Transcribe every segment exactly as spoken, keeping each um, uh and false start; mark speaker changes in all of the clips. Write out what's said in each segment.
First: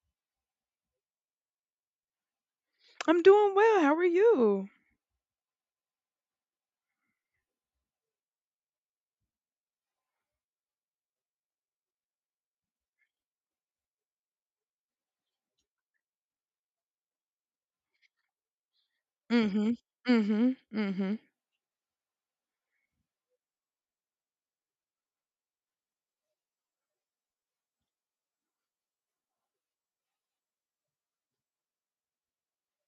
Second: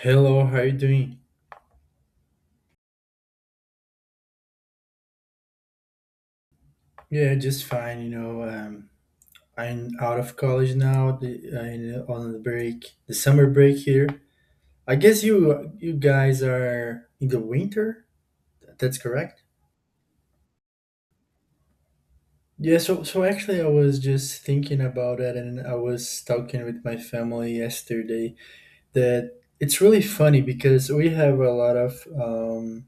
Speaker 1: Hello, how you doing?
Speaker 2: I'm doing well. How are you?
Speaker 1: Yeah, just fine. You know, um, I'm out of college now. The, I'm on the break, the summer break here. I guess you you guys are in the winter. That's correct.
Speaker 2: Mhm. Mhm. Mhm.
Speaker 1: Yeah. So so actually, I was just thinking about it, and I was talking with my family yesterday that it's really funny because we have a lot of um,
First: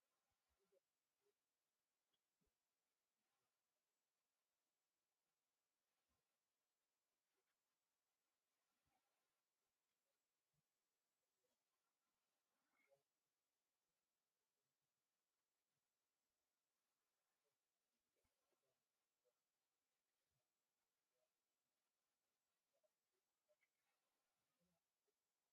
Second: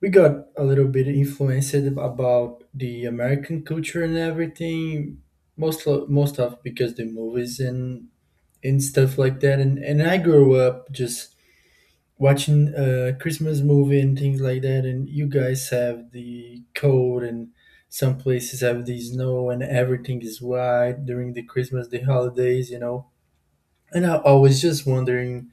Speaker 1: we got a little bit influenced about the American culture and everything, most lo- most of because the movies and and stuff like that. And and I grew up just watching a Christmas movie and things like that. And you guys have the cold and some places have the snow and everything is white during the Christmas, the holidays, you know. And I, I was just wondering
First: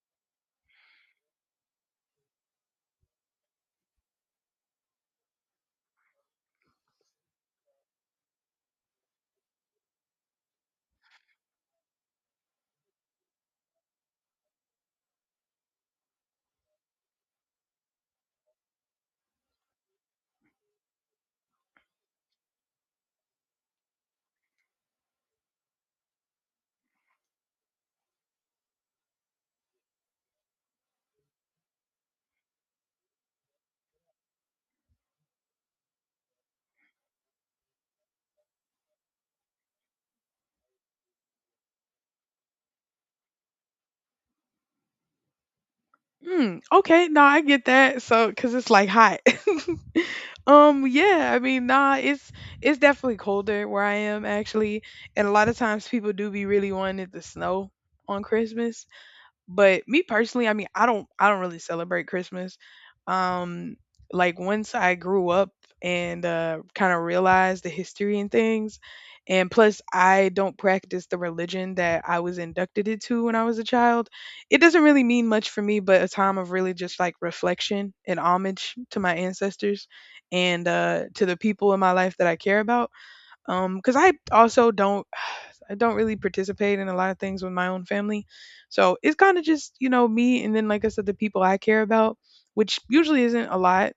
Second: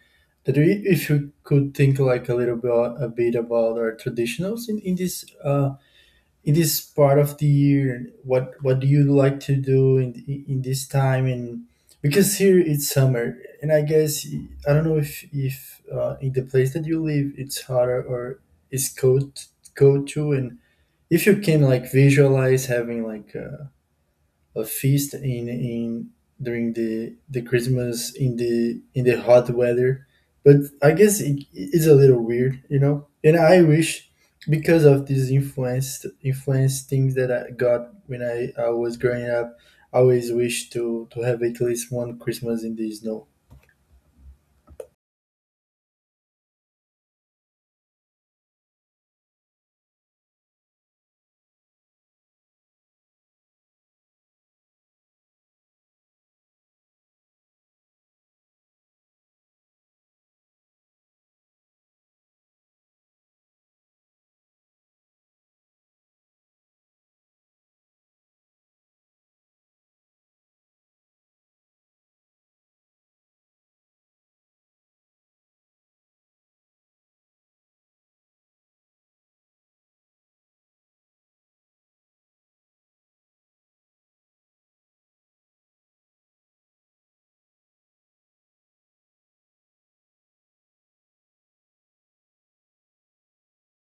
Speaker 1: that i- if you could think like a little bit a bit about our traditionals in, in this uh, it is part of the year. What what do you like to do in in this time? And because here it's summer and I guess I don't know if if uh, in the place that you live it's hotter or it's cold cold too. And if you can like visualize having like a a feast in in during the the Christmas in the in the hot weather. But I guess it is a little weird, you know. And I wish because of these influence influence things that I got when I, I was growing up, I always wish to to have at least one Christmas in the snow.
Speaker 2: Mm, okay, no, I get that. So, cause it's like hot. Um, yeah, I mean, nah, it's it's definitely colder where I am actually, and a lot of times people do be really wanting the snow on Christmas. But me personally, I mean, I don't I don't really celebrate Christmas. Um like once I grew up and uh kind of realized the history and things, and plus I don't practice the religion that I was inducted into when I was a child. It doesn't really mean much for me, but a time of really just like reflection and homage to my ancestors and uh to the people in my life that I care about, um because I also don't I don't really participate in a lot of things with my own family. So it's kind of just, you know, me and then, like I said, the people I care about, which usually isn't a lot.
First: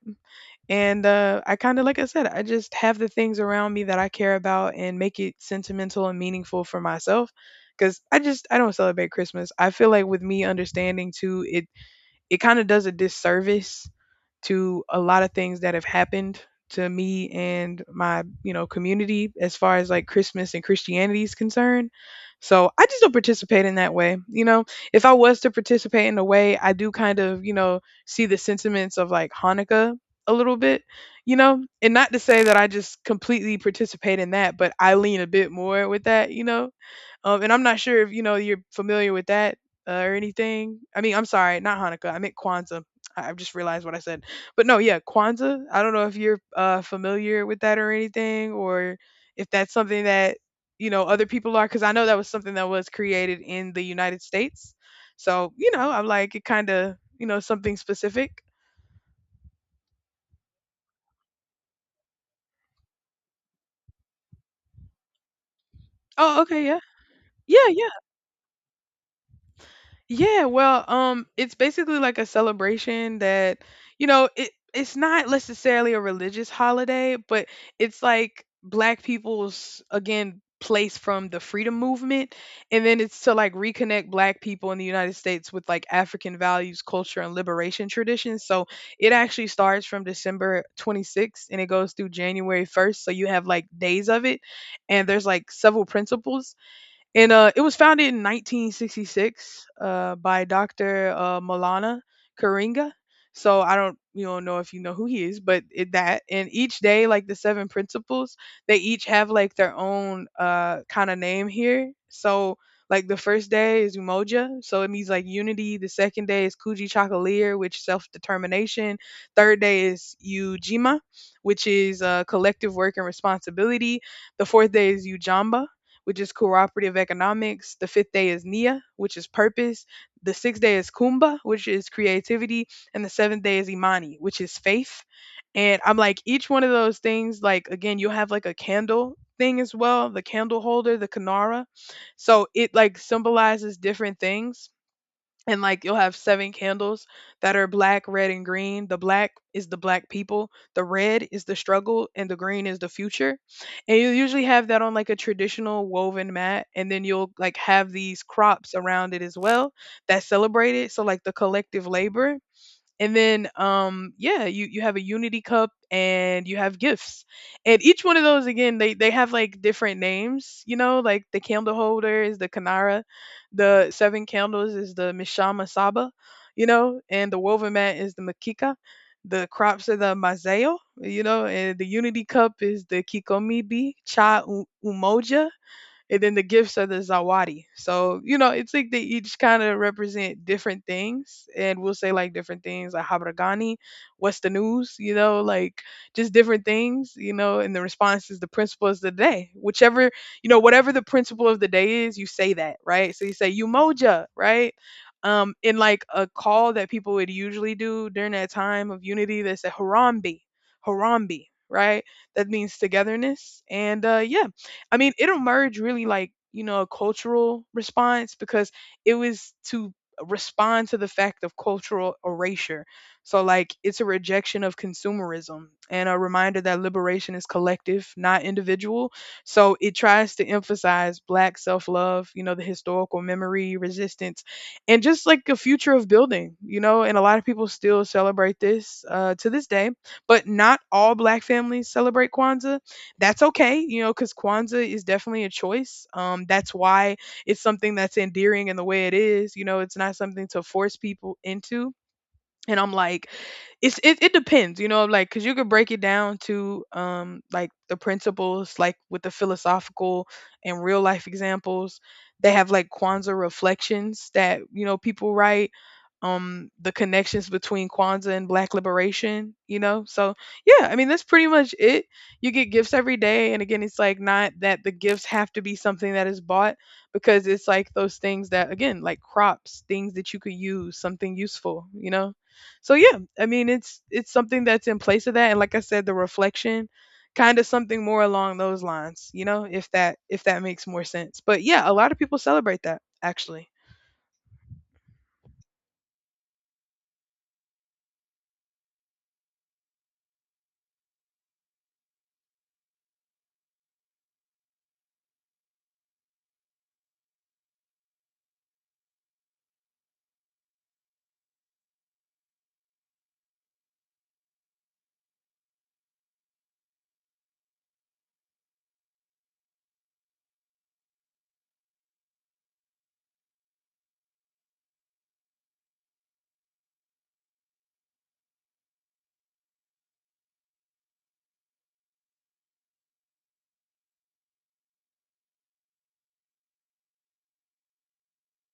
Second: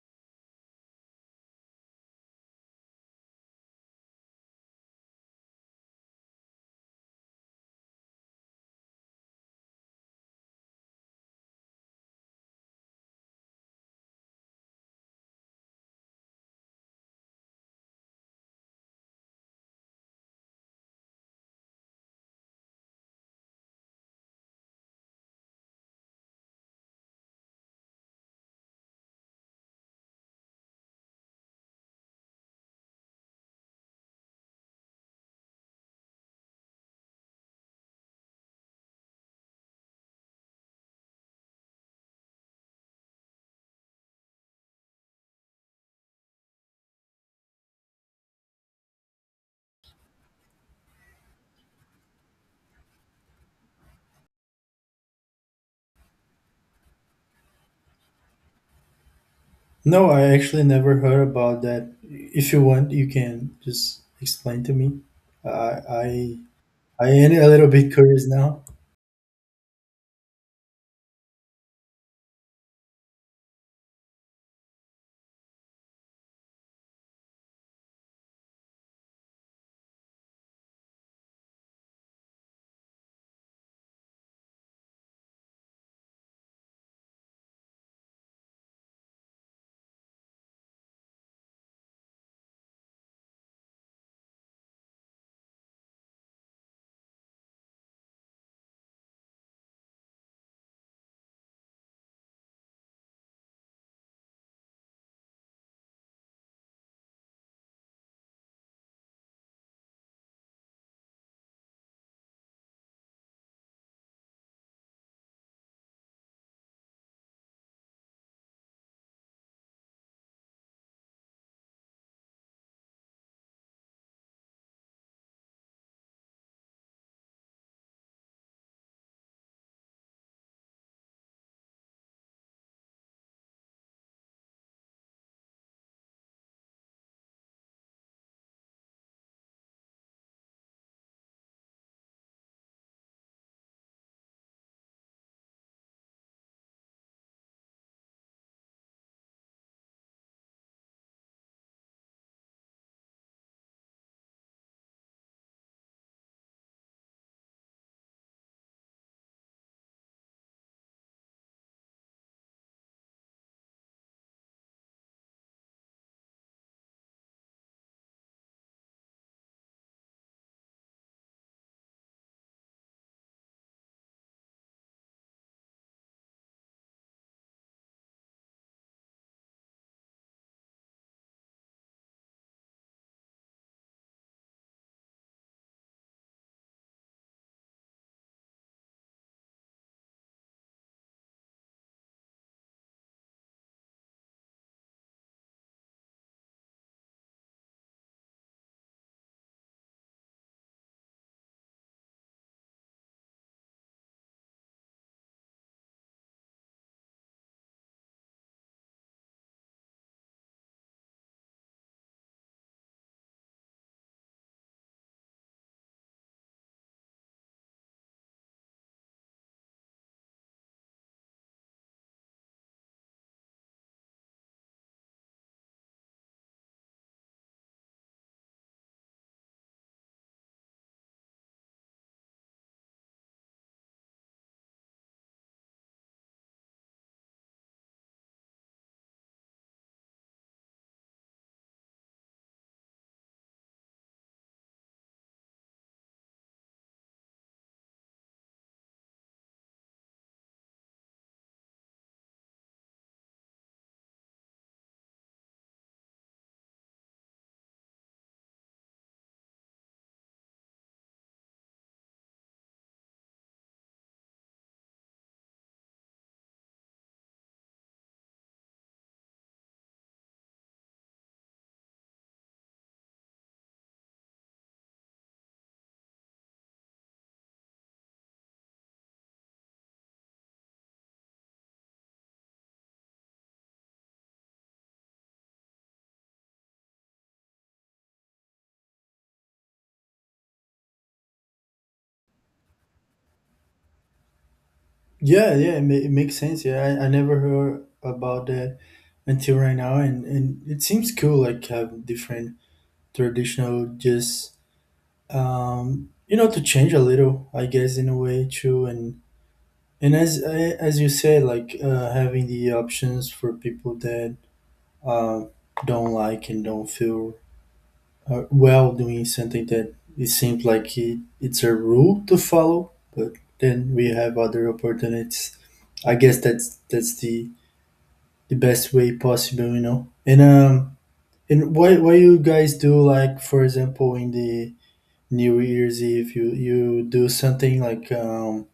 Speaker 2: And uh, I kind of, like I said, I just have the things around me that I care about and make it sentimental and meaningful for myself. Because I just, I don't celebrate Christmas. I feel like with me understanding too, it it kind of does a disservice to a lot of things that have happened to me and my, you know, community as far as like Christmas and Christianity is concerned. So I just don't participate in that way, you know. If I was to participate in a way, I do kind of, you know, see the sentiments of like Hanukkah a little bit, you know. And not to say that I just completely participate in that, but I lean a bit more with that, you know. Um, and I'm not sure if you know you're familiar with that uh, or anything. I mean, I'm sorry, not Hanukkah. I meant Kwanzaa. I- I've just realized what I said. But no, yeah, Kwanzaa. I don't know if you're uh, familiar with that or anything, or if that's something that, you know, other people are. Because I know that was something that was created in the United States. So you know, I'm like it kind of, you know, something specific.
Speaker 1: No, I actually never heard about that. If you want, you can just explain to me. I I
Speaker 2: Oh, okay, yeah,
Speaker 1: I am a
Speaker 2: yeah,
Speaker 1: little
Speaker 2: yeah.
Speaker 1: bit curious now.
Speaker 2: Yeah, well, um, it's basically like a celebration that, you know, it it's not necessarily a religious holiday, but it's like black people's again place from the freedom movement. And then it's to like reconnect black people in the United States with like African values, culture, and liberation traditions. So it actually starts from December twenty-sixth and it goes through January first, so you have like days of it, and there's like several principles. And uh, it was founded in nineteen sixty-six uh, by Doctor Uh, Malana Karinga. So I don't, you don't know if you know who he is, but it, that and each day, like the seven principles, they each have like their own uh, kind of name here. So like the first day is Umoja, so it means like unity. The second day is Kuji Chakalier, which self determination. Third day is Ujima, which is uh, collective work and responsibility. The fourth day is Ujamba, which is cooperative economics. The fifth day is Nia, which is purpose. The sixth day is Kumba, which is creativity. And the seventh day is Imani, which is faith. And I'm like, each one of those things, like, again, you'll have like a candle thing as well, the candle holder, the Kanara. So it like symbolizes different things, and like you'll have seven candles that are black, red, and green. The black is the black people, the red is the struggle, and the green is the future. And you usually have that on like a traditional woven mat, and then you'll like have these crops around it as well that celebrate it. So like the collective labor, and then um yeah, you you have a unity cup and you have gifts. And each one of those again, they they have like different names, you know, like the candle holder is the Kanara, the seven candles is the Mishama Saba, you know, and the woven mat is the Makika, the crops are the Mazeo, you know, and the unity cup is the Kikomibi Cha U- Umoja, and then the gifts are the Zawadi. So you know, it's like they each kind of represent different things, and we'll say like different things like habragani, what's the news, you know, like just different things, you know. And the response is the principle of the day, whichever, you know, whatever the principle of the day is, you say that, right? So you say Umoja, right? Um, in like a call that people would usually do during that time of unity, they say harambe, harambe, right? That means togetherness, and uh, yeah, I mean, it emerged really like, you know, a cultural response because it was to respond to the fact of cultural erasure. So, like, it's a rejection of consumerism and a reminder that liberation is collective, not individual. So, it tries to emphasize Black self love, you know, the historical memory, resistance, and just like a future of building, you know. And a lot of people still celebrate this uh, to this day, but not all Black families celebrate Kwanzaa, that's okay, you know, because Kwanzaa is definitely a choice. Um, that's why it's something that's endearing in the way it is. You know, it's not something to force people into. And I'm like, it's it, it depends, you know, like because you could break it down to um like the principles, like with the philosophical and real life examples. They have like Kwanzaa reflections that you know people write. Um, the connections between Kwanzaa and Black liberation, you know. So yeah, I mean that's pretty much it. You get gifts every day, and again, it's like not that the gifts have to be something that is bought, because it's like those things that again, like crops, things that you could use, something useful, you know. So yeah, I mean it's it's something that's in place of that, and like I said, the reflection, kind of something more along those lines, you know. If that if that makes more sense. But yeah, a lot of people celebrate that actually.
Speaker 1: Yeah, yeah, it, ma- it makes sense. Yeah, I, I never heard about that until right now, and and it seems cool. Like have different traditional, just um, you know, to change a little, I guess, in a way too. And and as I- as you said, like uh, having the options for people that uh, don't like and don't feel uh, well doing something that it seems like it, it's a rule to follow, but then we have other opportunities. I guess that's that's the the best way possible, you know. And um, and what what you guys do, like for example, in the New Year's Eve, you you do something like um,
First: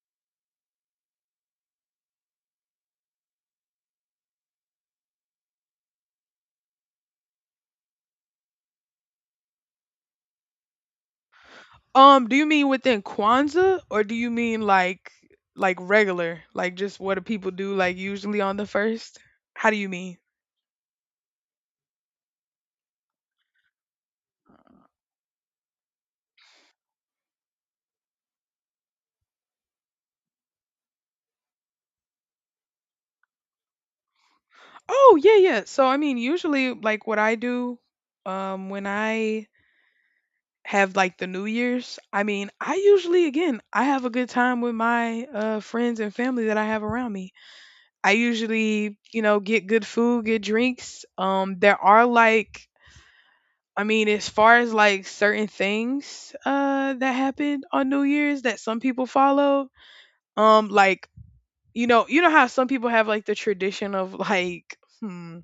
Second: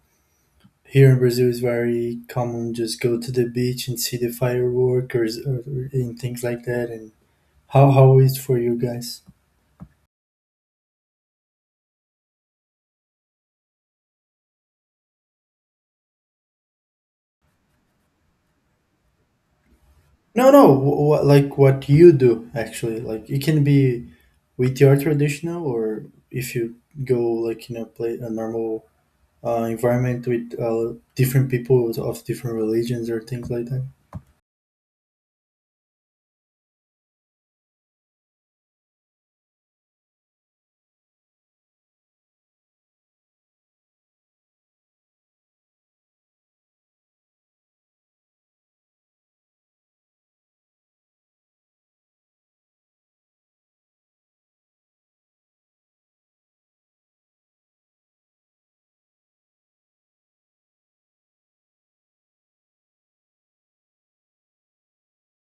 Speaker 1: here in Brazil is very common, just go to the beach and see the fireworks or, or and things like that. And how how is for you guys?
Speaker 2: um Do you mean within Kwanzaa, or do you mean like like regular, like just what do people do like usually on the first? How do you mean?
Speaker 1: No, no, what, like what you do actually, like it can be with your traditional or if you go like in a play a normal uh, environment with uh, different people of different religions or things like that.
Speaker 2: Oh yeah, yeah, so I mean usually like what I do, um when I have like the New Year's. I mean, I usually, again, I have a good time with my uh, friends and family that I have around me. I usually, you know, get good food, get drinks. Um, there are like, I mean, as far as like certain things uh, that happen on New Year's that some people follow, um, like, you know, you know how some people have like the tradition of like, hmm,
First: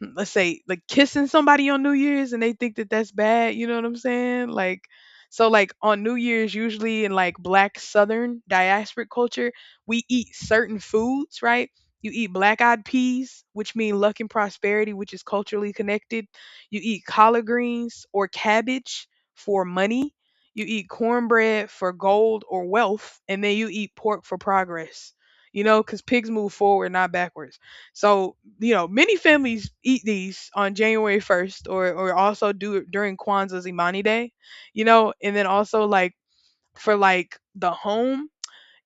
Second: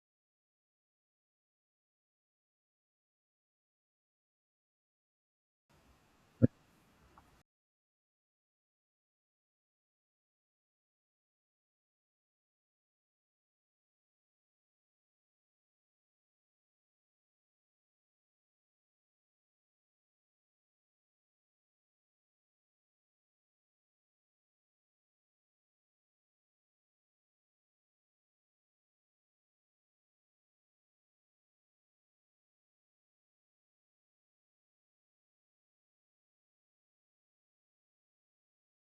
Speaker 2: let's say like kissing somebody on New Year's and they think that that's bad, you know what I'm saying? Like so like on New Year's usually in like black southern diasporic culture, we eat certain foods, right? You eat black-eyed peas, which mean luck and prosperity, which is culturally connected. You eat collard greens or cabbage for money. You eat cornbread for gold or wealth, and then you eat pork for progress. You know, because pigs move forward, not backwards. So you know, many families eat these on January first, or or also do it during Kwanzaa's Imani Day, you know. And then also like for like the home,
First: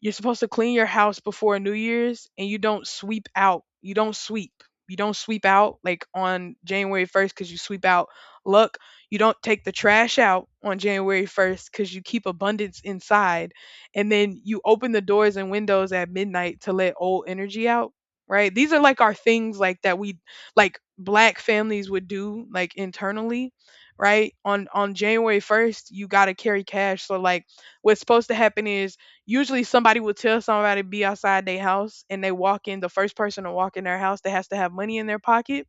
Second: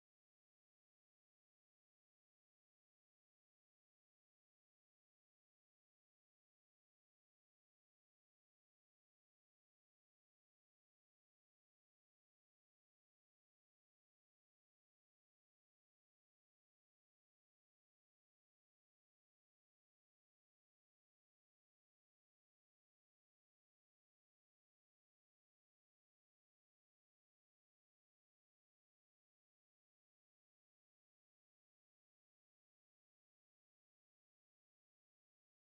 Speaker 2: you're supposed to clean your house before New Year's, and you don't sweep out. You don't sweep. You don't sweep out like on January first because you sweep out luck. You don't take the trash out on January first because you keep abundance inside. And then you open the doors and windows at midnight to let old energy out. Right. These are like our things like that we, like black families, would do like internally. Right. On on January first, you got to carry cash. So like what's supposed to happen is usually somebody will tell somebody to be outside their house, and they walk in, the first person to walk in their house that has to have money in their pocket,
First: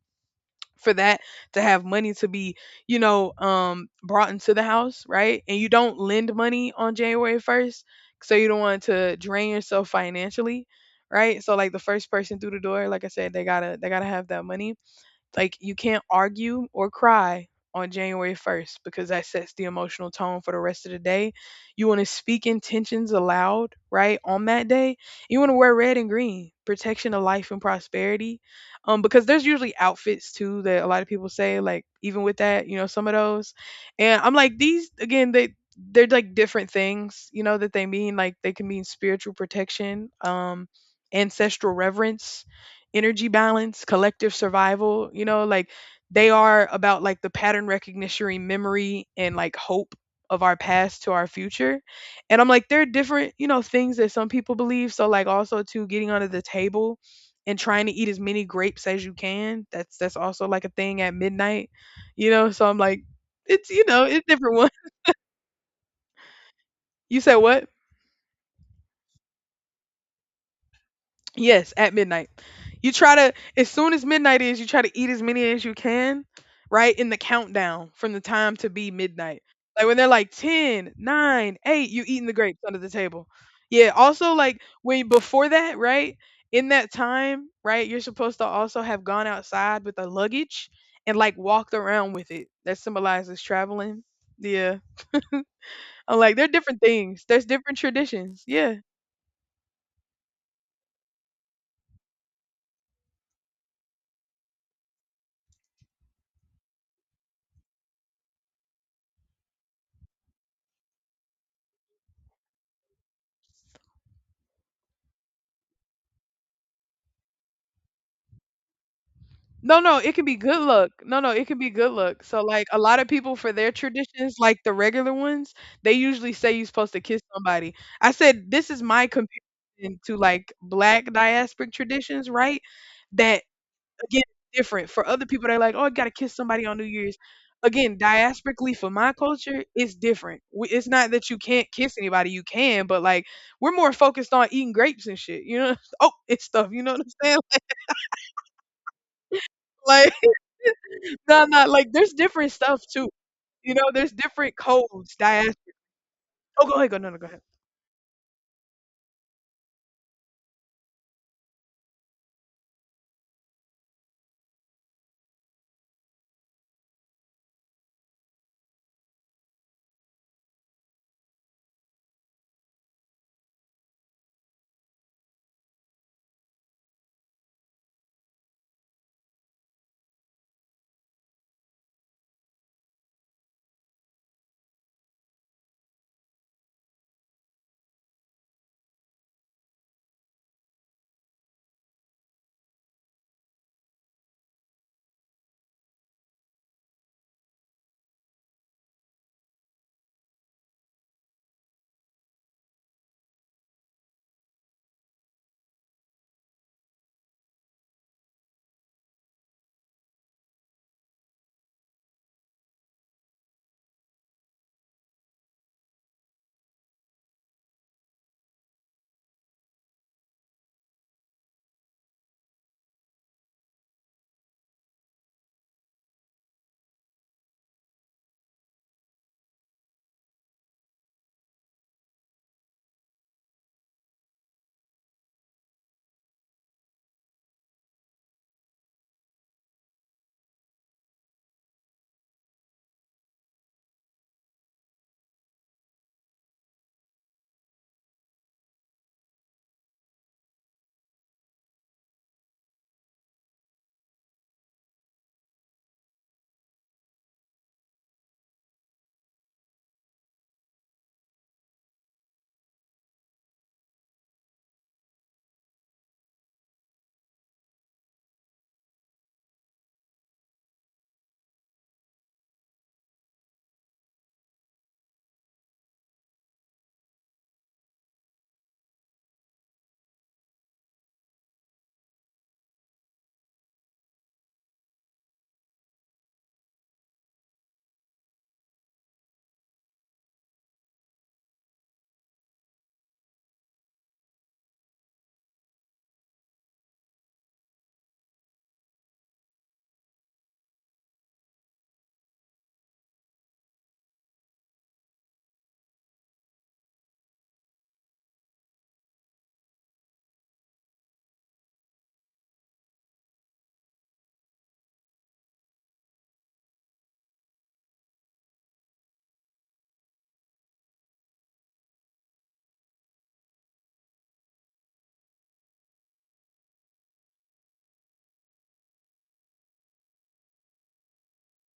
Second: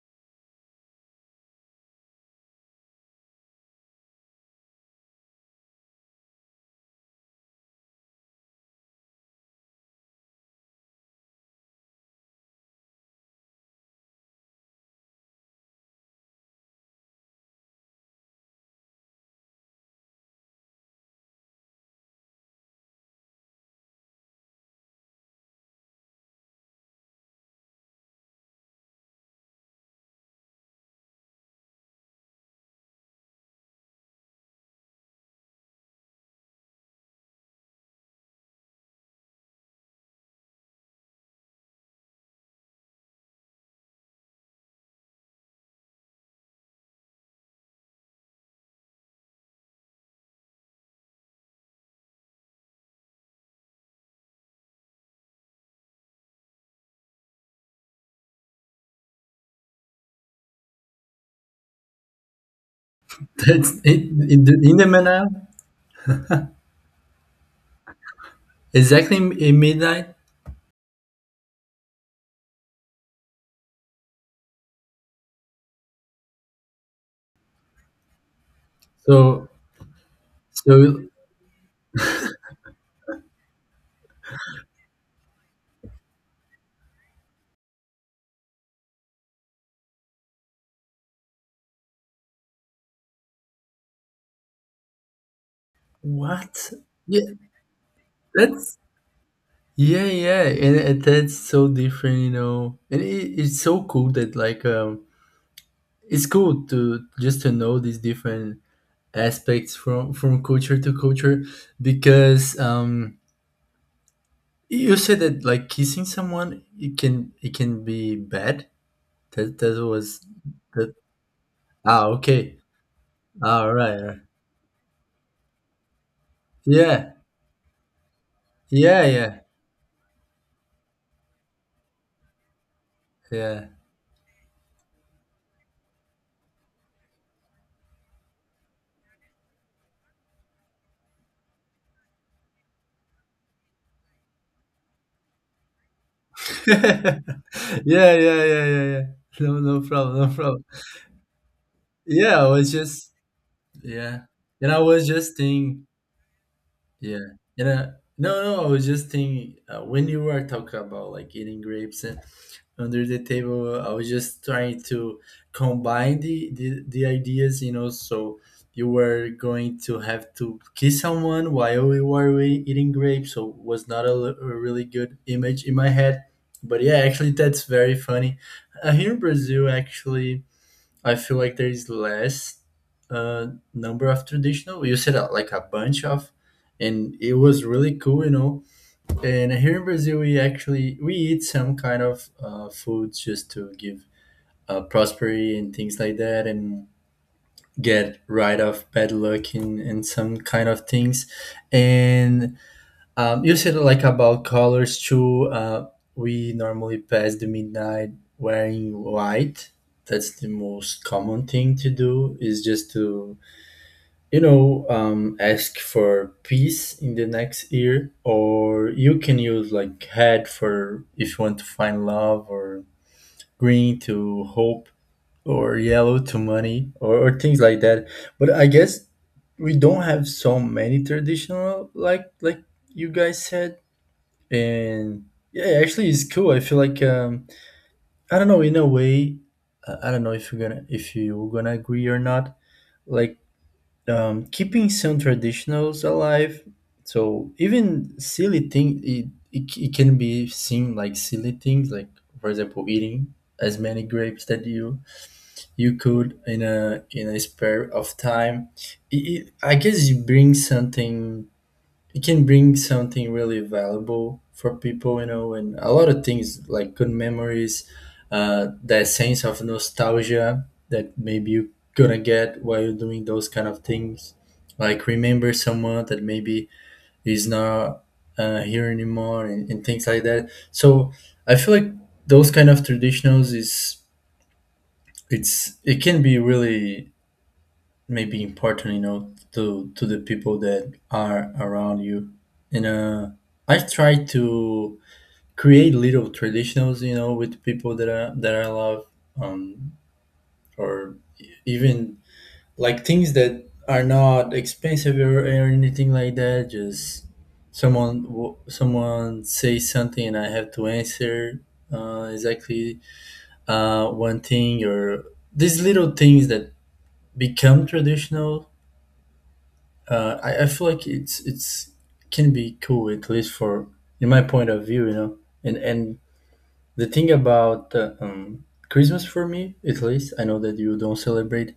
Speaker 2: for that, to have money to be, you know, um brought into the house, right. And you don't lend money on January first, so you don't want to drain yourself financially, right. So like the first person through the door, like I said, they gotta they gotta have that money. Like you can't argue or cry on January first because that sets the emotional tone for the rest of the day. You want to speak intentions aloud, right? On that day, you want to wear red and green, protection of life and prosperity. Um because there's usually outfits too that a lot of people say like even with that, you know, some of those. And I'm like, these again, they they're like different things, you know, that they mean, like they can mean spiritual protection, um ancestral reverence, energy balance, collective survival, you know, like they are about like the pattern recognition, memory, and like hope of our past to our future. And I'm like, there are different, you know, things that some people believe. So like also too, getting under the table and trying to eat as many grapes as you can. That's that's also like a thing at midnight, you know. So I'm like, it's
Speaker 1: That's
Speaker 2: you
Speaker 1: it,
Speaker 2: know, it's
Speaker 1: in the
Speaker 2: different one.
Speaker 1: in the Manal,
Speaker 2: You said what?
Speaker 1: exactly in midnight.
Speaker 2: Yes, at midnight. You try to, as soon as midnight is, you try to eat as many as you can, right? In the countdown from the time to be midnight.
Speaker 1: So
Speaker 2: Like when they're like ten,
Speaker 1: so
Speaker 2: nine, eight, you eating the grapes under the table. Yeah, also like when before that, right? In that time, right, you're supposed to also have gone outside with a luggage and like walked around with it. That symbolizes traveling. Yeah. I'm like, there are
Speaker 1: what?
Speaker 2: different things.
Speaker 1: Yeah,
Speaker 2: There's different traditions. Yeah.
Speaker 1: that's yeah yeah, and, and that's so different, you know. And it, it's so cool that like um, it's cool to just to know these different aspects from from culture to culture because um you said that like kissing someone it can it can be bad. That
Speaker 2: No,
Speaker 1: that
Speaker 2: no, it can
Speaker 1: was
Speaker 2: be good luck.
Speaker 1: that.
Speaker 2: No, no, it can be good
Speaker 1: Ah,
Speaker 2: luck. So
Speaker 1: okay.
Speaker 2: like a lot of people for
Speaker 1: Ah,
Speaker 2: their
Speaker 1: all right, all right.
Speaker 2: traditions, like the regular ones, they usually say you're supposed to
Speaker 1: Yeah.
Speaker 2: kiss somebody. I said this is
Speaker 1: Yeah,
Speaker 2: my
Speaker 1: yeah,
Speaker 2: comparison to like black diasporic traditions, right? That
Speaker 1: yeah.
Speaker 2: again different. For other people they're like, "Oh, I got to kiss somebody on New Year's." Again, diasporically for my culture, it's different. We- It's not that you can't kiss anybody, you can, but like we're more focused on eating grapes and shit, you know? Oh, it's stuff, you know what I'm saying?
Speaker 1: Yeah, yeah, yeah, yeah, yeah. No, no
Speaker 2: Like,
Speaker 1: problem, no problem.
Speaker 2: no, no, like, there's
Speaker 1: Yeah, I
Speaker 2: different
Speaker 1: was
Speaker 2: stuff too,
Speaker 1: just
Speaker 2: you know, there's
Speaker 1: yeah.
Speaker 2: different
Speaker 1: And I was
Speaker 2: codes,
Speaker 1: just
Speaker 2: dias
Speaker 1: thinking.
Speaker 2: Oh, go ahead, go no, no, go
Speaker 1: Yeah,
Speaker 2: ahead.
Speaker 1: and uh, no, no, I was just thinking uh, when you were talking about like eating grapes and under the table, I was just trying to combine the, the the ideas, you know. So you were going to have to kiss someone while we were we- eating grapes, so was not a, l- a really good image in my head. But yeah, actually, that's very funny. Uh, here in Brazil, actually I feel like there is less uh, number of traditional. You said uh, like a bunch of, and it was really cool, you know. And here in Brazil, we actually we eat some kind of uh, foods just to give uh, prosperity and things like that, and get rid of bad luck and, and some kind of things. And um, you said like about colors too. Uh, we normally pass the midnight wearing white. That's the most common thing to do is just to, you know, um, ask for peace in the next year, or you can use like red for if you want to find love, or green to hope, or yellow to money, or, or things like that. But I guess we don't have so many traditional like like you guys said and yeah actually it's cool. I feel like um I don't know, in a way i I don't know if you're gonna if you're gonna agree or not. Like um keeping some traditionals alive, so even silly thing it, it, it can be seen like silly things like for example eating as many grapes that you you could in a in a spare of time. it, it, I guess it brings something. It can bring something really valuable for people, you know, and a lot of things like good memories, uh, that sense of nostalgia that maybe you gonna get while you're doing those kind of things. Like remember someone that maybe is not uh, here anymore and, and things like that. So I feel like those kind of traditionals is it's it can be really maybe important, you know, to to the people that are around you. And uh I've tried to create little traditionals, you know, with people that i that I love, um or even like things that are not expensive or, or anything like that. Just someone w- someone says something and I have to answer uh, exactly uh, one thing or these little things that become traditional. Uh, I, I feel like it's it's can be cool, at least for in my point of view, you know. And and the thing about uh, um, Christmas for me, at least, I know that you don't celebrate.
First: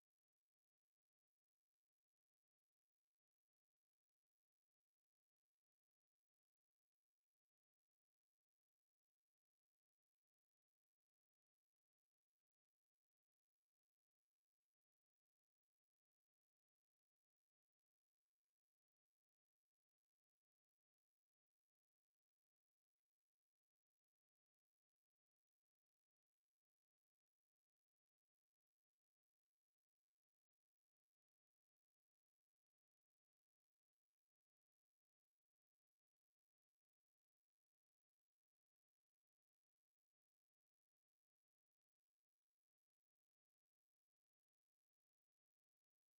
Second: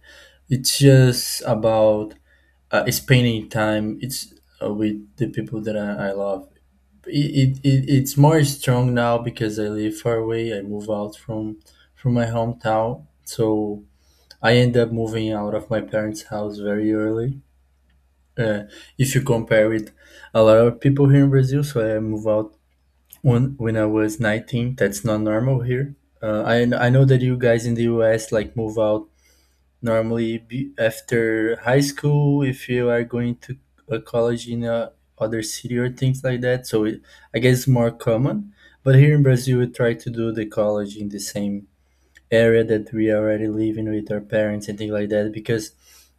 Speaker 1: It's just about uh, spending time. It's uh, with the people that I, I love. It, it, it it's more strong now because I live far away. I move out from from my hometown, so I end up moving out of my parents' house very early uh, if you compare it, a lot of people here in Brazil. So I moved out when when I was nineteen. That's not normal here. Uh, I I know that you guys in the U S like move out normally be after high school if you are going to a college in a other city or things like that. So it, I guess it's more common. But here in Brazil, we try to do the college in the same area that we are already living with our parents and things like that, because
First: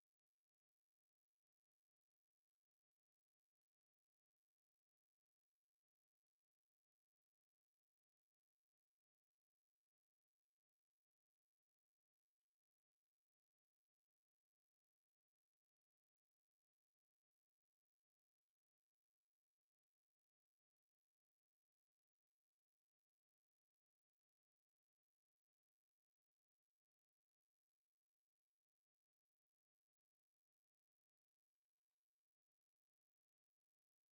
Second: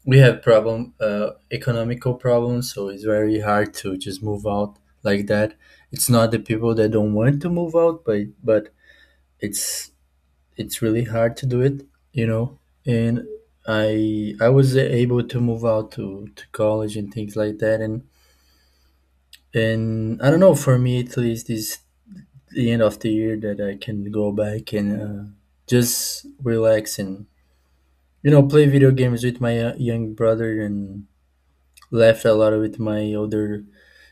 Speaker 1: we have problem uh, economical problems, so it's very hard to just move out like that. It's not the people that don't want to move out, but but it's it's really hard to do it, you know. And i I was able to move out to to college and things like that. and and I don't know, for me at least is the end of the year that I can go back and uh, just relax and, you know, play video games with my uh, young brother and laugh a lot with my older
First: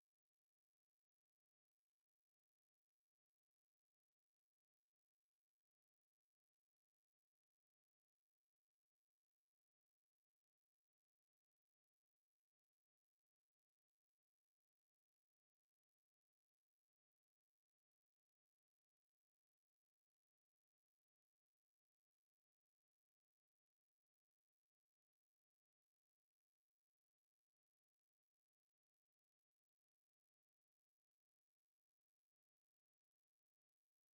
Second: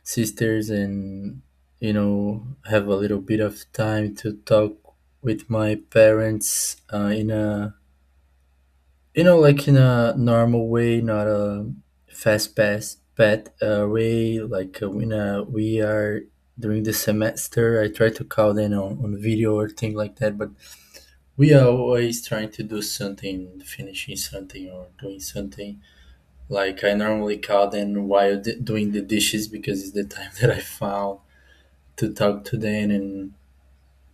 Speaker 1: sisters, and, you know, have a little bit of time to talk with my parents uh, in a, you know, like in a normal way, not a fast pass pet uh, way. Like uh, when uh, we are during the semester, I try to call them on, on video or thing like that, but we are always trying to do something, finishing something or doing something. Like I normally call them while d- doing the dishes because it's the time that I found to talk to them. And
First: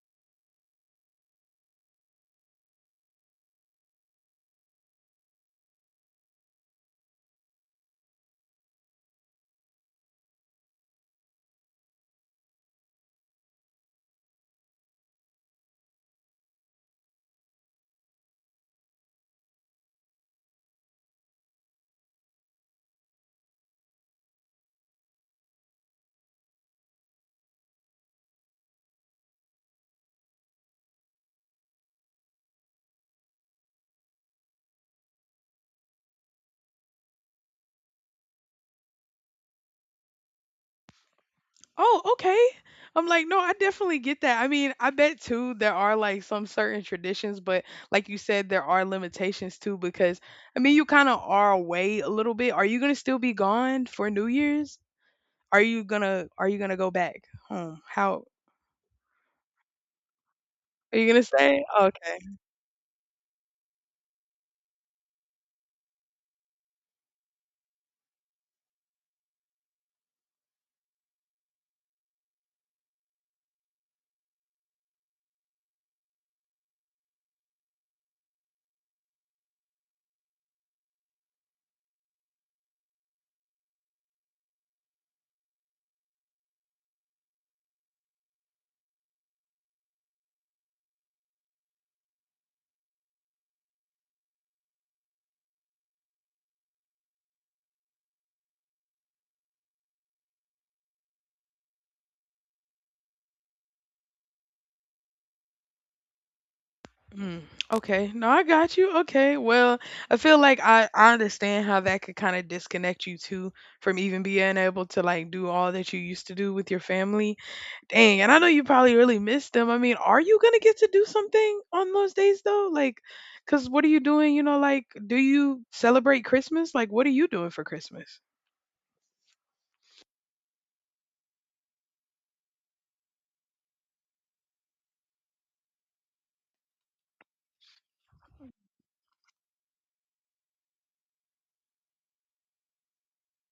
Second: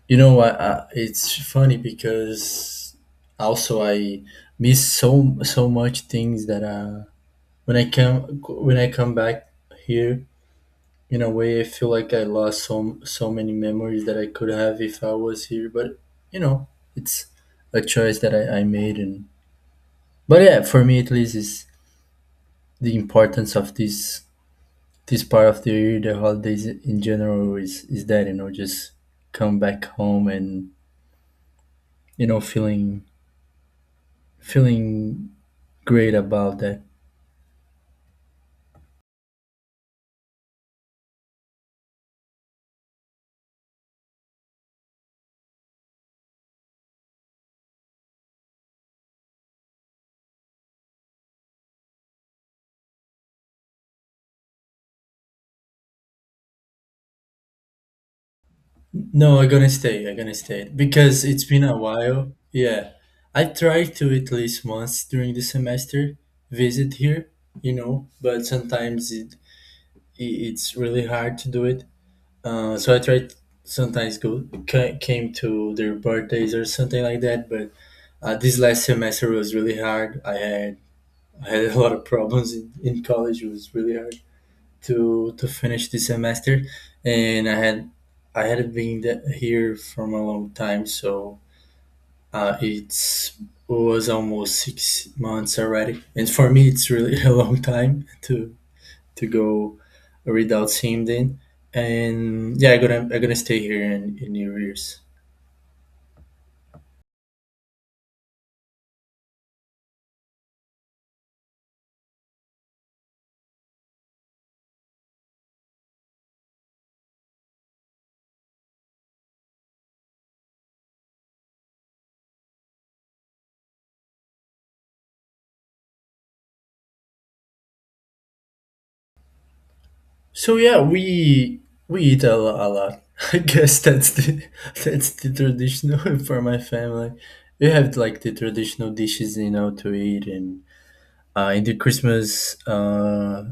Speaker 1: you know what? Uh, it's funny because also I miss so so much things that uh when I come when I come back here, in a way I feel like I lost so so many memories that I could have if I was here. But you know, it's a choice that I, I made. And but yeah, for me at least is the importance of this this part of the year. The holidays in general is is that, you know, just come back home and, you know, feeling feeling great about that.
Speaker 2: Oh, okay. I'm like, no, I definitely get that. I mean, I bet too there are like some certain traditions, but like you said, there are limitations too because I mean you kinda are away a little bit. Are you gonna still be gone for New Year's? Are you gonna are you gonna go back home? How
Speaker 1: No, I'm gonna stay. I'm gonna stay
Speaker 2: are you gonna
Speaker 1: because it's
Speaker 2: stay?
Speaker 1: been a
Speaker 2: Okay.
Speaker 1: while. Yeah, I tried to at least once during the semester visit here, you know, but sometimes it, it it's really hard to do it. Uh, so I tried sometimes go ca- came to their birthdays or something like that, but uh, this last semester was really hard. I had I had a lot of problems in, in college. It was really hard to to finish this semester, and I had I had been the- here for a long time, so uh, it's was almost six months already. And for me, it's really a long time to to go without seeing them. And yeah, I'm gonna I'm gonna stay here in, in New Year's.
Speaker 2: Mm, okay. No, I got you. Okay. Well, I feel like I, I understand how that could kind of disconnect you too from even being able to like do all that you used to do with your family. Dang. And I know you probably really miss them. I mean, are you going to get to do something on those days though? Like, because what are you doing? You know, like, do you celebrate Christmas? Like, what are you doing for Christmas?
Speaker 1: So yeah, we we eat a, lo- a lot. I guess that's the that's the traditional for my family. We have like the traditional dishes, you know, to eat, and uh, in the Christmas, uh,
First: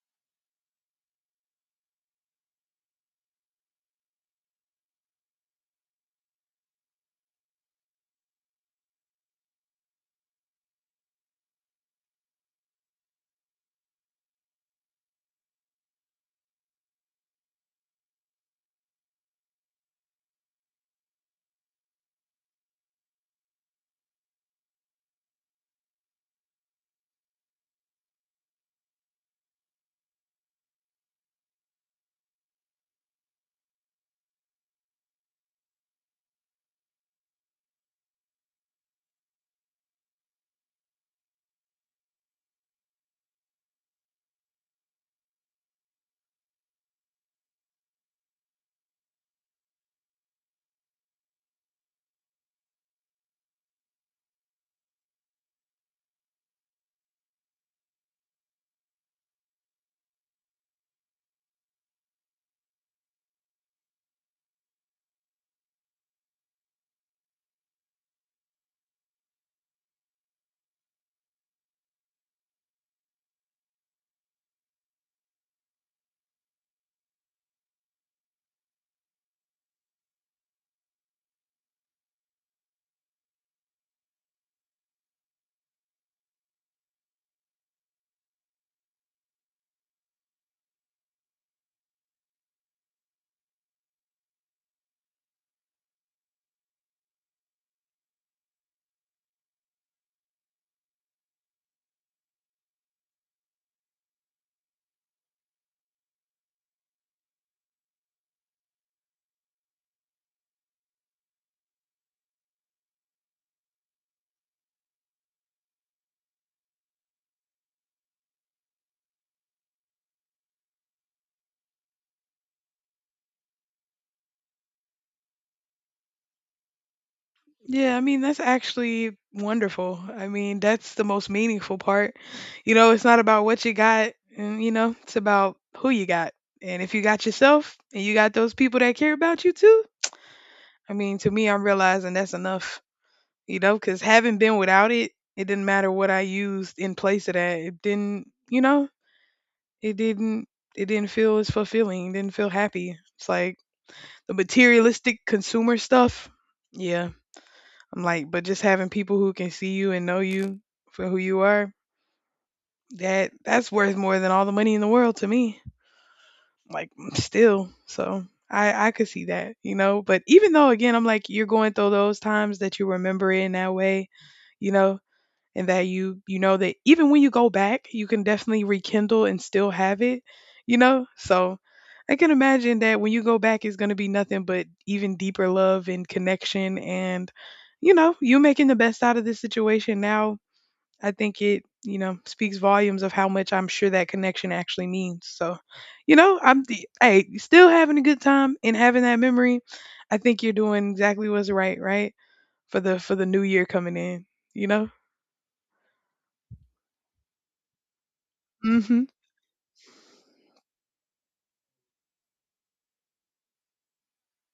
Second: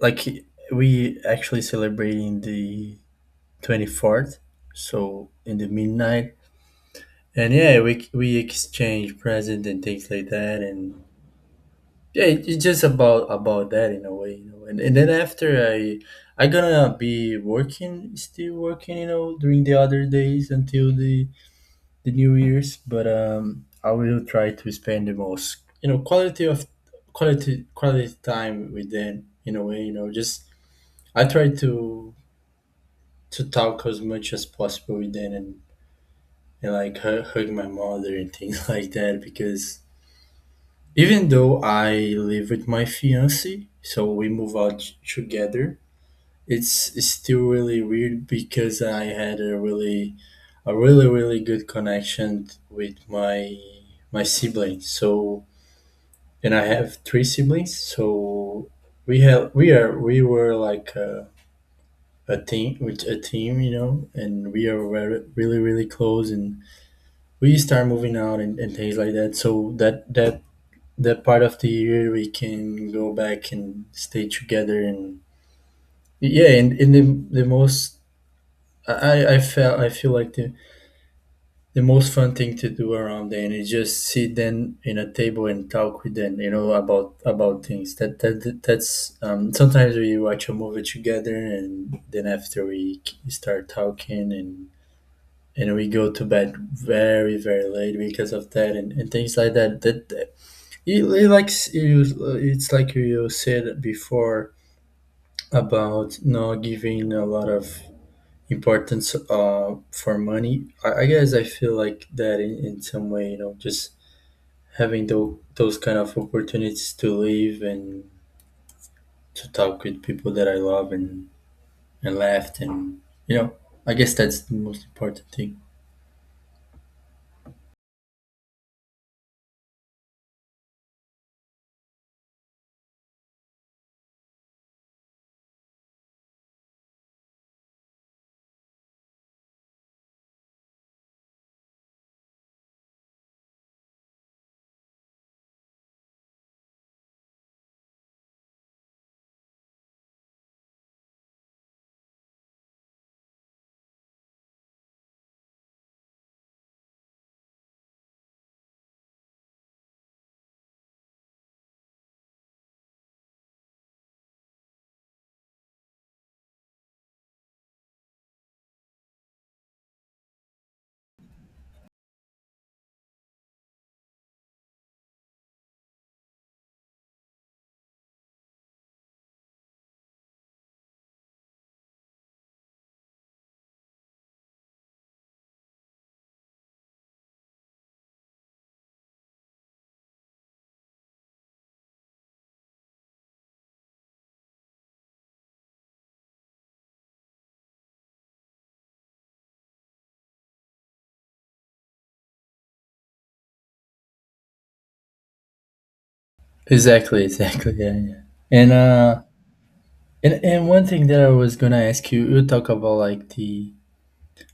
Speaker 1: like we actually celebrating the twenty-fourth, so in the midnight, and yeah, we we exchange present and things like that, and yeah it, it's just about about that in a way, you know. And, and then after i i gonna be working, still working, you know, during the other days until the the new year's, but um I will try to spend the most, you know, quality of quality quality time with them in a way, you know. Just I try to to talk as much as possible with them, and, and like hug, hug my mother and things like that. Because even though I live with my fiance, so we move out t- together, it's it's still really weird, because I had a really a really really good connection with my my siblings. So and I have three siblings, so we have we are we were like a, a team with a team, you know, and we are very, really really close, and we start moving out and, and things like that. So that that that part of the year we can go back and stay together. And yeah, and, and the, the most I, I felt I feel like the, the most fun thing to do around then is just sit then in a table and talk with them, you know, about about things that that that's um, sometimes we watch a movie together, and then after we k- start talking, and and we go to bed very very late because of that, and, and things like that that It, it like s- you, it's like you said before about not giving a lot of importance uh, for money. I, I guess I feel like that in, in some way, you know. Just having those those kind of opportunities to live and to talk with people that I love, and and laughed, and you know, I guess that's the most important thing.
Speaker 2: Yeah, I mean, that's actually wonderful. I mean, that's the most meaningful part. You know, it's not about what you got, and you know, it's about who you got. And if you got yourself and you got those people that care about you too, I mean, to me, I'm realizing that's enough, you know, because having been without it, it didn't matter what I used in place of that. It didn't, you know, it didn't, it didn't feel as fulfilling, didn't feel happy. It's like the materialistic consumer stuff. Yeah, I'm like, but just having people who can see you and know you for who you are, that that's worth more than all the money in the world to me. Like still. So I I could see that, you know. But even though again, I'm like, you're going through those times that you remember it in that way, you know, and that you you know that even when you go back, you can definitely rekindle and still have it, you know? So I can imagine that when you go back it's going to be nothing but even deeper love and connection and, you know, you making the best out of this situation now. I think it, you know, speaks volumes of how much I'm sure that connection actually means. So, you know, I'm the, hey, still having a good time and having that memory. I think you're doing exactly what's right, right? For the for the new year coming in, you know?
Speaker 1: Exactly, exactly, yeah, yeah. And
Speaker 2: Mhm.
Speaker 1: uh, and and one thing that I was gonna ask you, you talk about like the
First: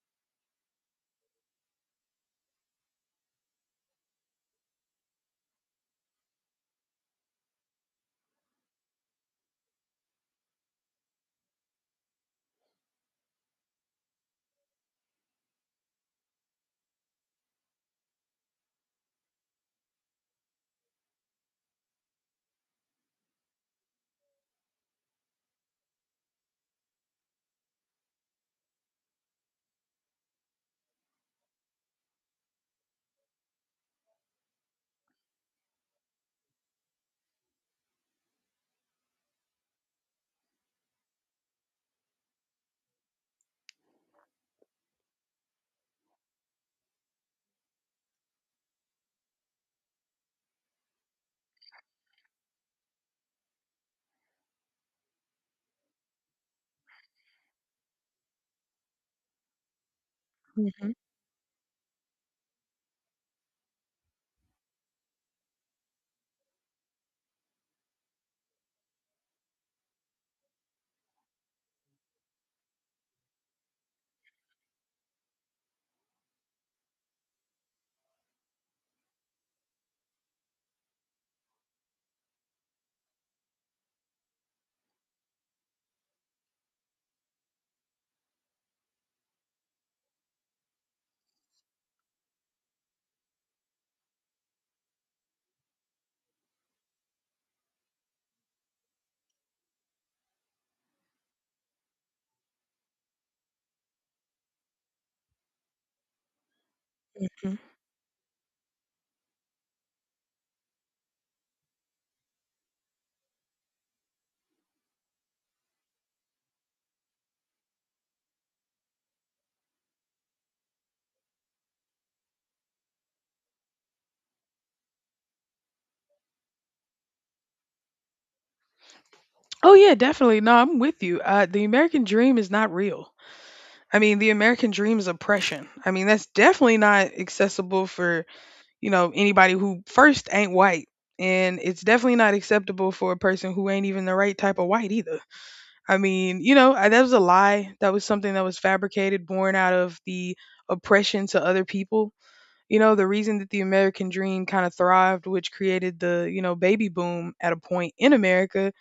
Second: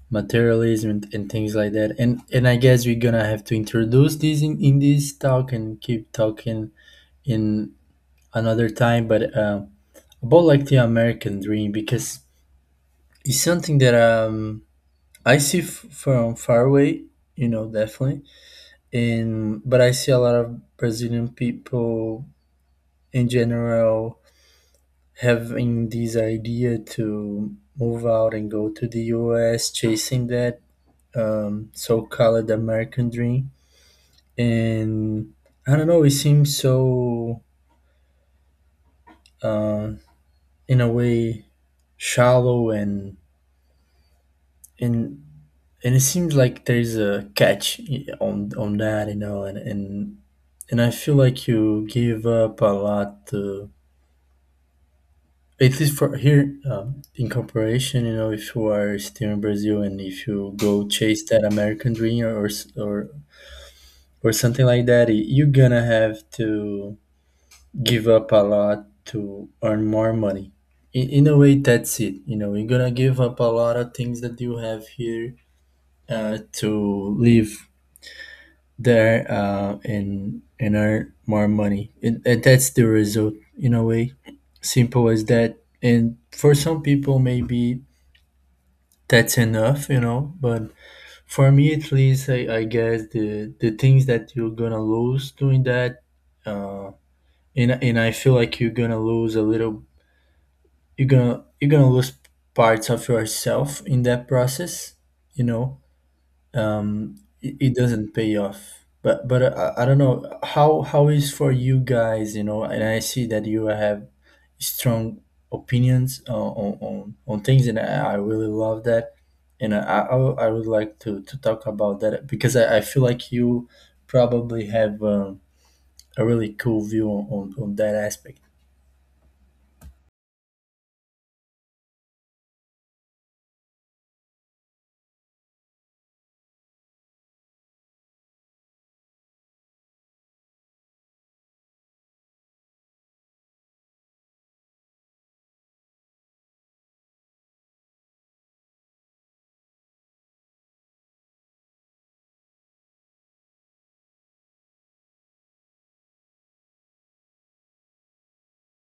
Speaker 1: materialism and, and things like that, and and I guess we're gonna have to introduce this in, in this talk and keep talking in another time, but uh, about like the American dream, because it's something that um I see f- from far away, you know, definitely. And but I see a lot of Brazilian people in general having this idea to move out and go to the US chasing that um, so-called American dream. And I don't know. It seems so, uh, in a way, shallow and and and it seems like there's a catch on on that, you know, and and and I feel like you give up a lot. To, at least for here um, in comparison, you know, if you are still in Brazil and if you go
Speaker 2: Mhm,
Speaker 1: chase that American dream or s- or or something like that, y- you're gonna have to give up a lot to earn more money. In, in a way, that's it. You know, you're gonna give up a lot of things that you have here, uh, to live there, uh, and and earn more money. And, and that's the result. In a way, simple as that. And for some people, maybe that's enough. You know, but for me, at least, I, I guess the the things that you're gonna lose doing that. Uh, and, and I feel like you're gonna lose a little, you're gonna you're gonna lose parts of yourself in that process, you know, um it,
Speaker 2: mhm.
Speaker 1: it doesn't pay off. But but uh, I, I don't know how how is for you guys, you know. And I see that you have strong opinions, uh, on, on on things, and i, I really love that. And I, I i would like to to talk about that, because i, I feel like you probably have um, a really cool view on, on on that aspect.
Speaker 2: Oh yeah, definitely. No, I'm with you. Uh, the American dream is not real. I mean, the American dream is oppression. I mean, that's definitely not accessible for you know anybody who first ain't white, and it's definitely not acceptable for a person who ain't even the right type of white either. I mean, you know, I, that was a lie. That was something that was fabricated, born out of the oppression to other people. You know, the reason that the American dream kind of thrived, which created the, you know, baby boom at a point in America,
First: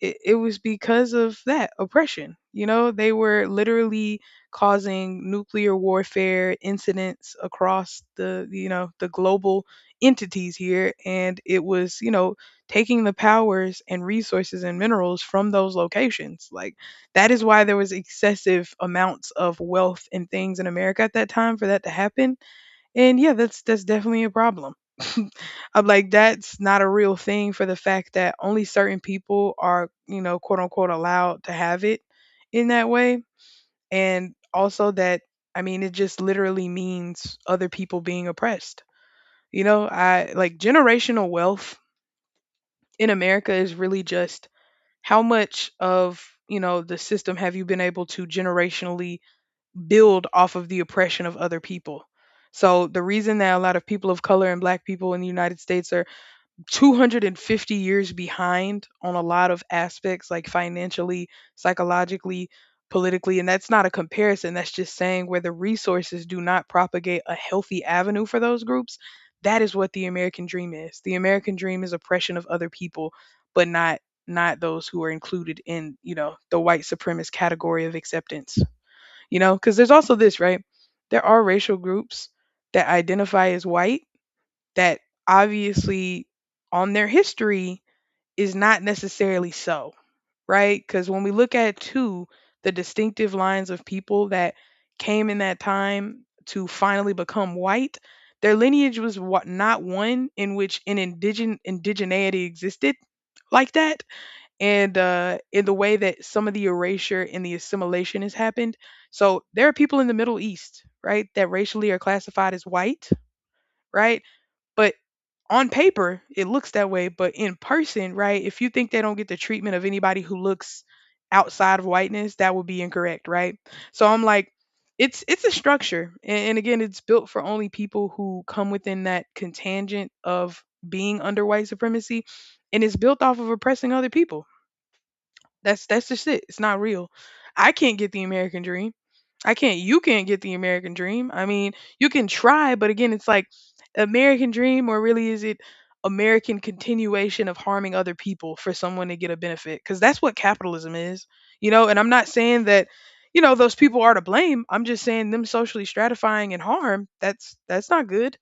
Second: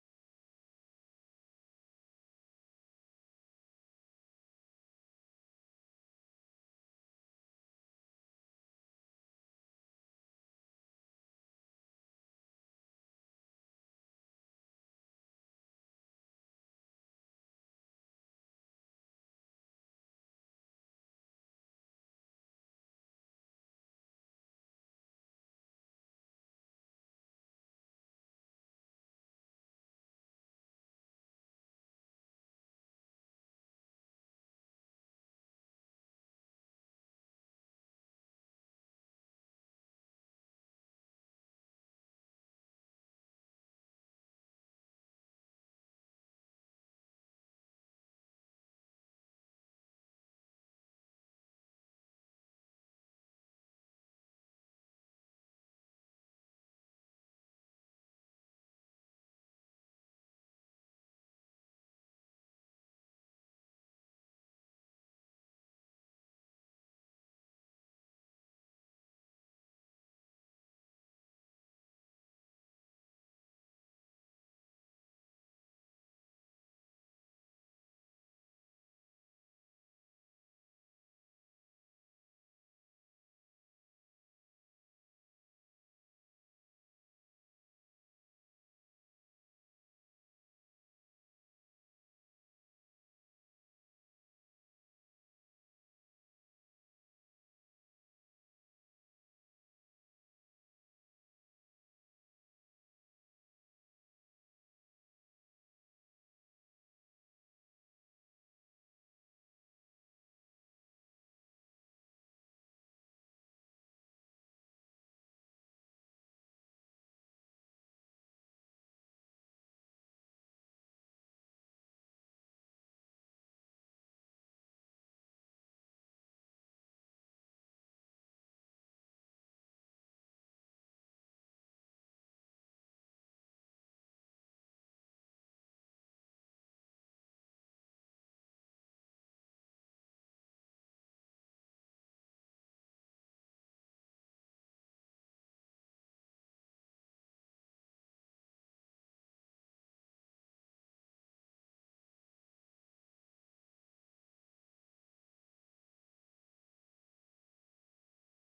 Speaker 2: it, it was because of that oppression. You know, they were literally causing nuclear warfare incidents across the, you know, the global entities here. And it was, you know, taking the powers and resources and minerals from those locations. Like, that is why there was excessive amounts of wealth and things in America at that time for that to happen. And yeah, that's that's definitely a problem. I'm like, that's not a real thing for the fact that only certain people are, you know, quote unquote allowed to have it in that way. And also that, I mean, it just literally means other people being oppressed. You know, I like, generational wealth in America is really just how much of, you know, the system have you been able to generationally build off of the oppression of other people. So the reason that a lot of people of color and black people in the United States are two hundred fifty years behind on a lot of aspects, like financially, psychologically, politically, and that's not a comparison, that's just saying where the resources do not propagate a healthy avenue for those groups. That is what the American dream is. The American dream is oppression of other people, but not not those who are included in, you know the white supremacist category of acceptance. You know because there's also this, right? There are racial groups that identify as white that obviously on their history is not necessarily so, right? Because when we look at two, the distinctive lines of people that came in that time to finally become white, their lineage was, what, not one in which an indigen indigeneity existed like that. And uh, in the way that some of the erasure and the assimilation has happened. So there are people in the Middle East, right, that racially are classified as white, right? But on paper, it looks that way. But in person, right, if you think they don't get the treatment of anybody who looks outside of whiteness, that would be incorrect, right? So I'm like, it's it's a structure, a- and, again, it's built for only people who come within that contingent of being under white supremacy, and it's built off of oppressing other people. That's that's just it. It's not real. I can't get the American dream. I can't. You can't get the American dream. I mean, you can try, but again, it's like, American dream, or really is it American continuation of harming other people for someone to get a benefit? Because that's what capitalism is, you know. And I'm not saying that, you know, those people are to blame. I'm just saying them socially stratifying and harm. That's that's not good.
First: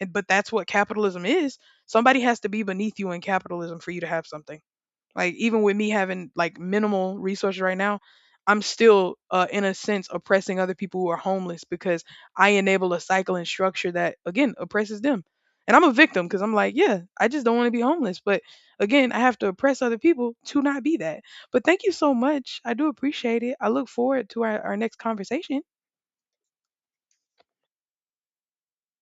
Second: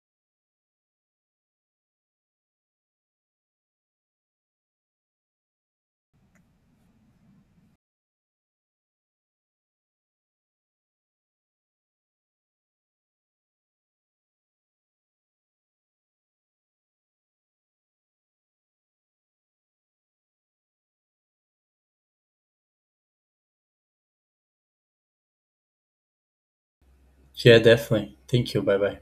Speaker 2: And- But that's what capitalism is. Somebody has to be beneath you in capitalism for you to have something. Like even with me having like minimal resources right now, I'm still uh, in a sense oppressing other people who are homeless because I enable a cycle and structure that again oppresses them. And I'm a victim because I'm like, yeah, I just don't want to be homeless. But again, I have to oppress other people to not be that. But thank you so much. I do appreciate it. I look forward to our, our next conversation.
Speaker 1: Yeah, definitely, thank you, bye bye.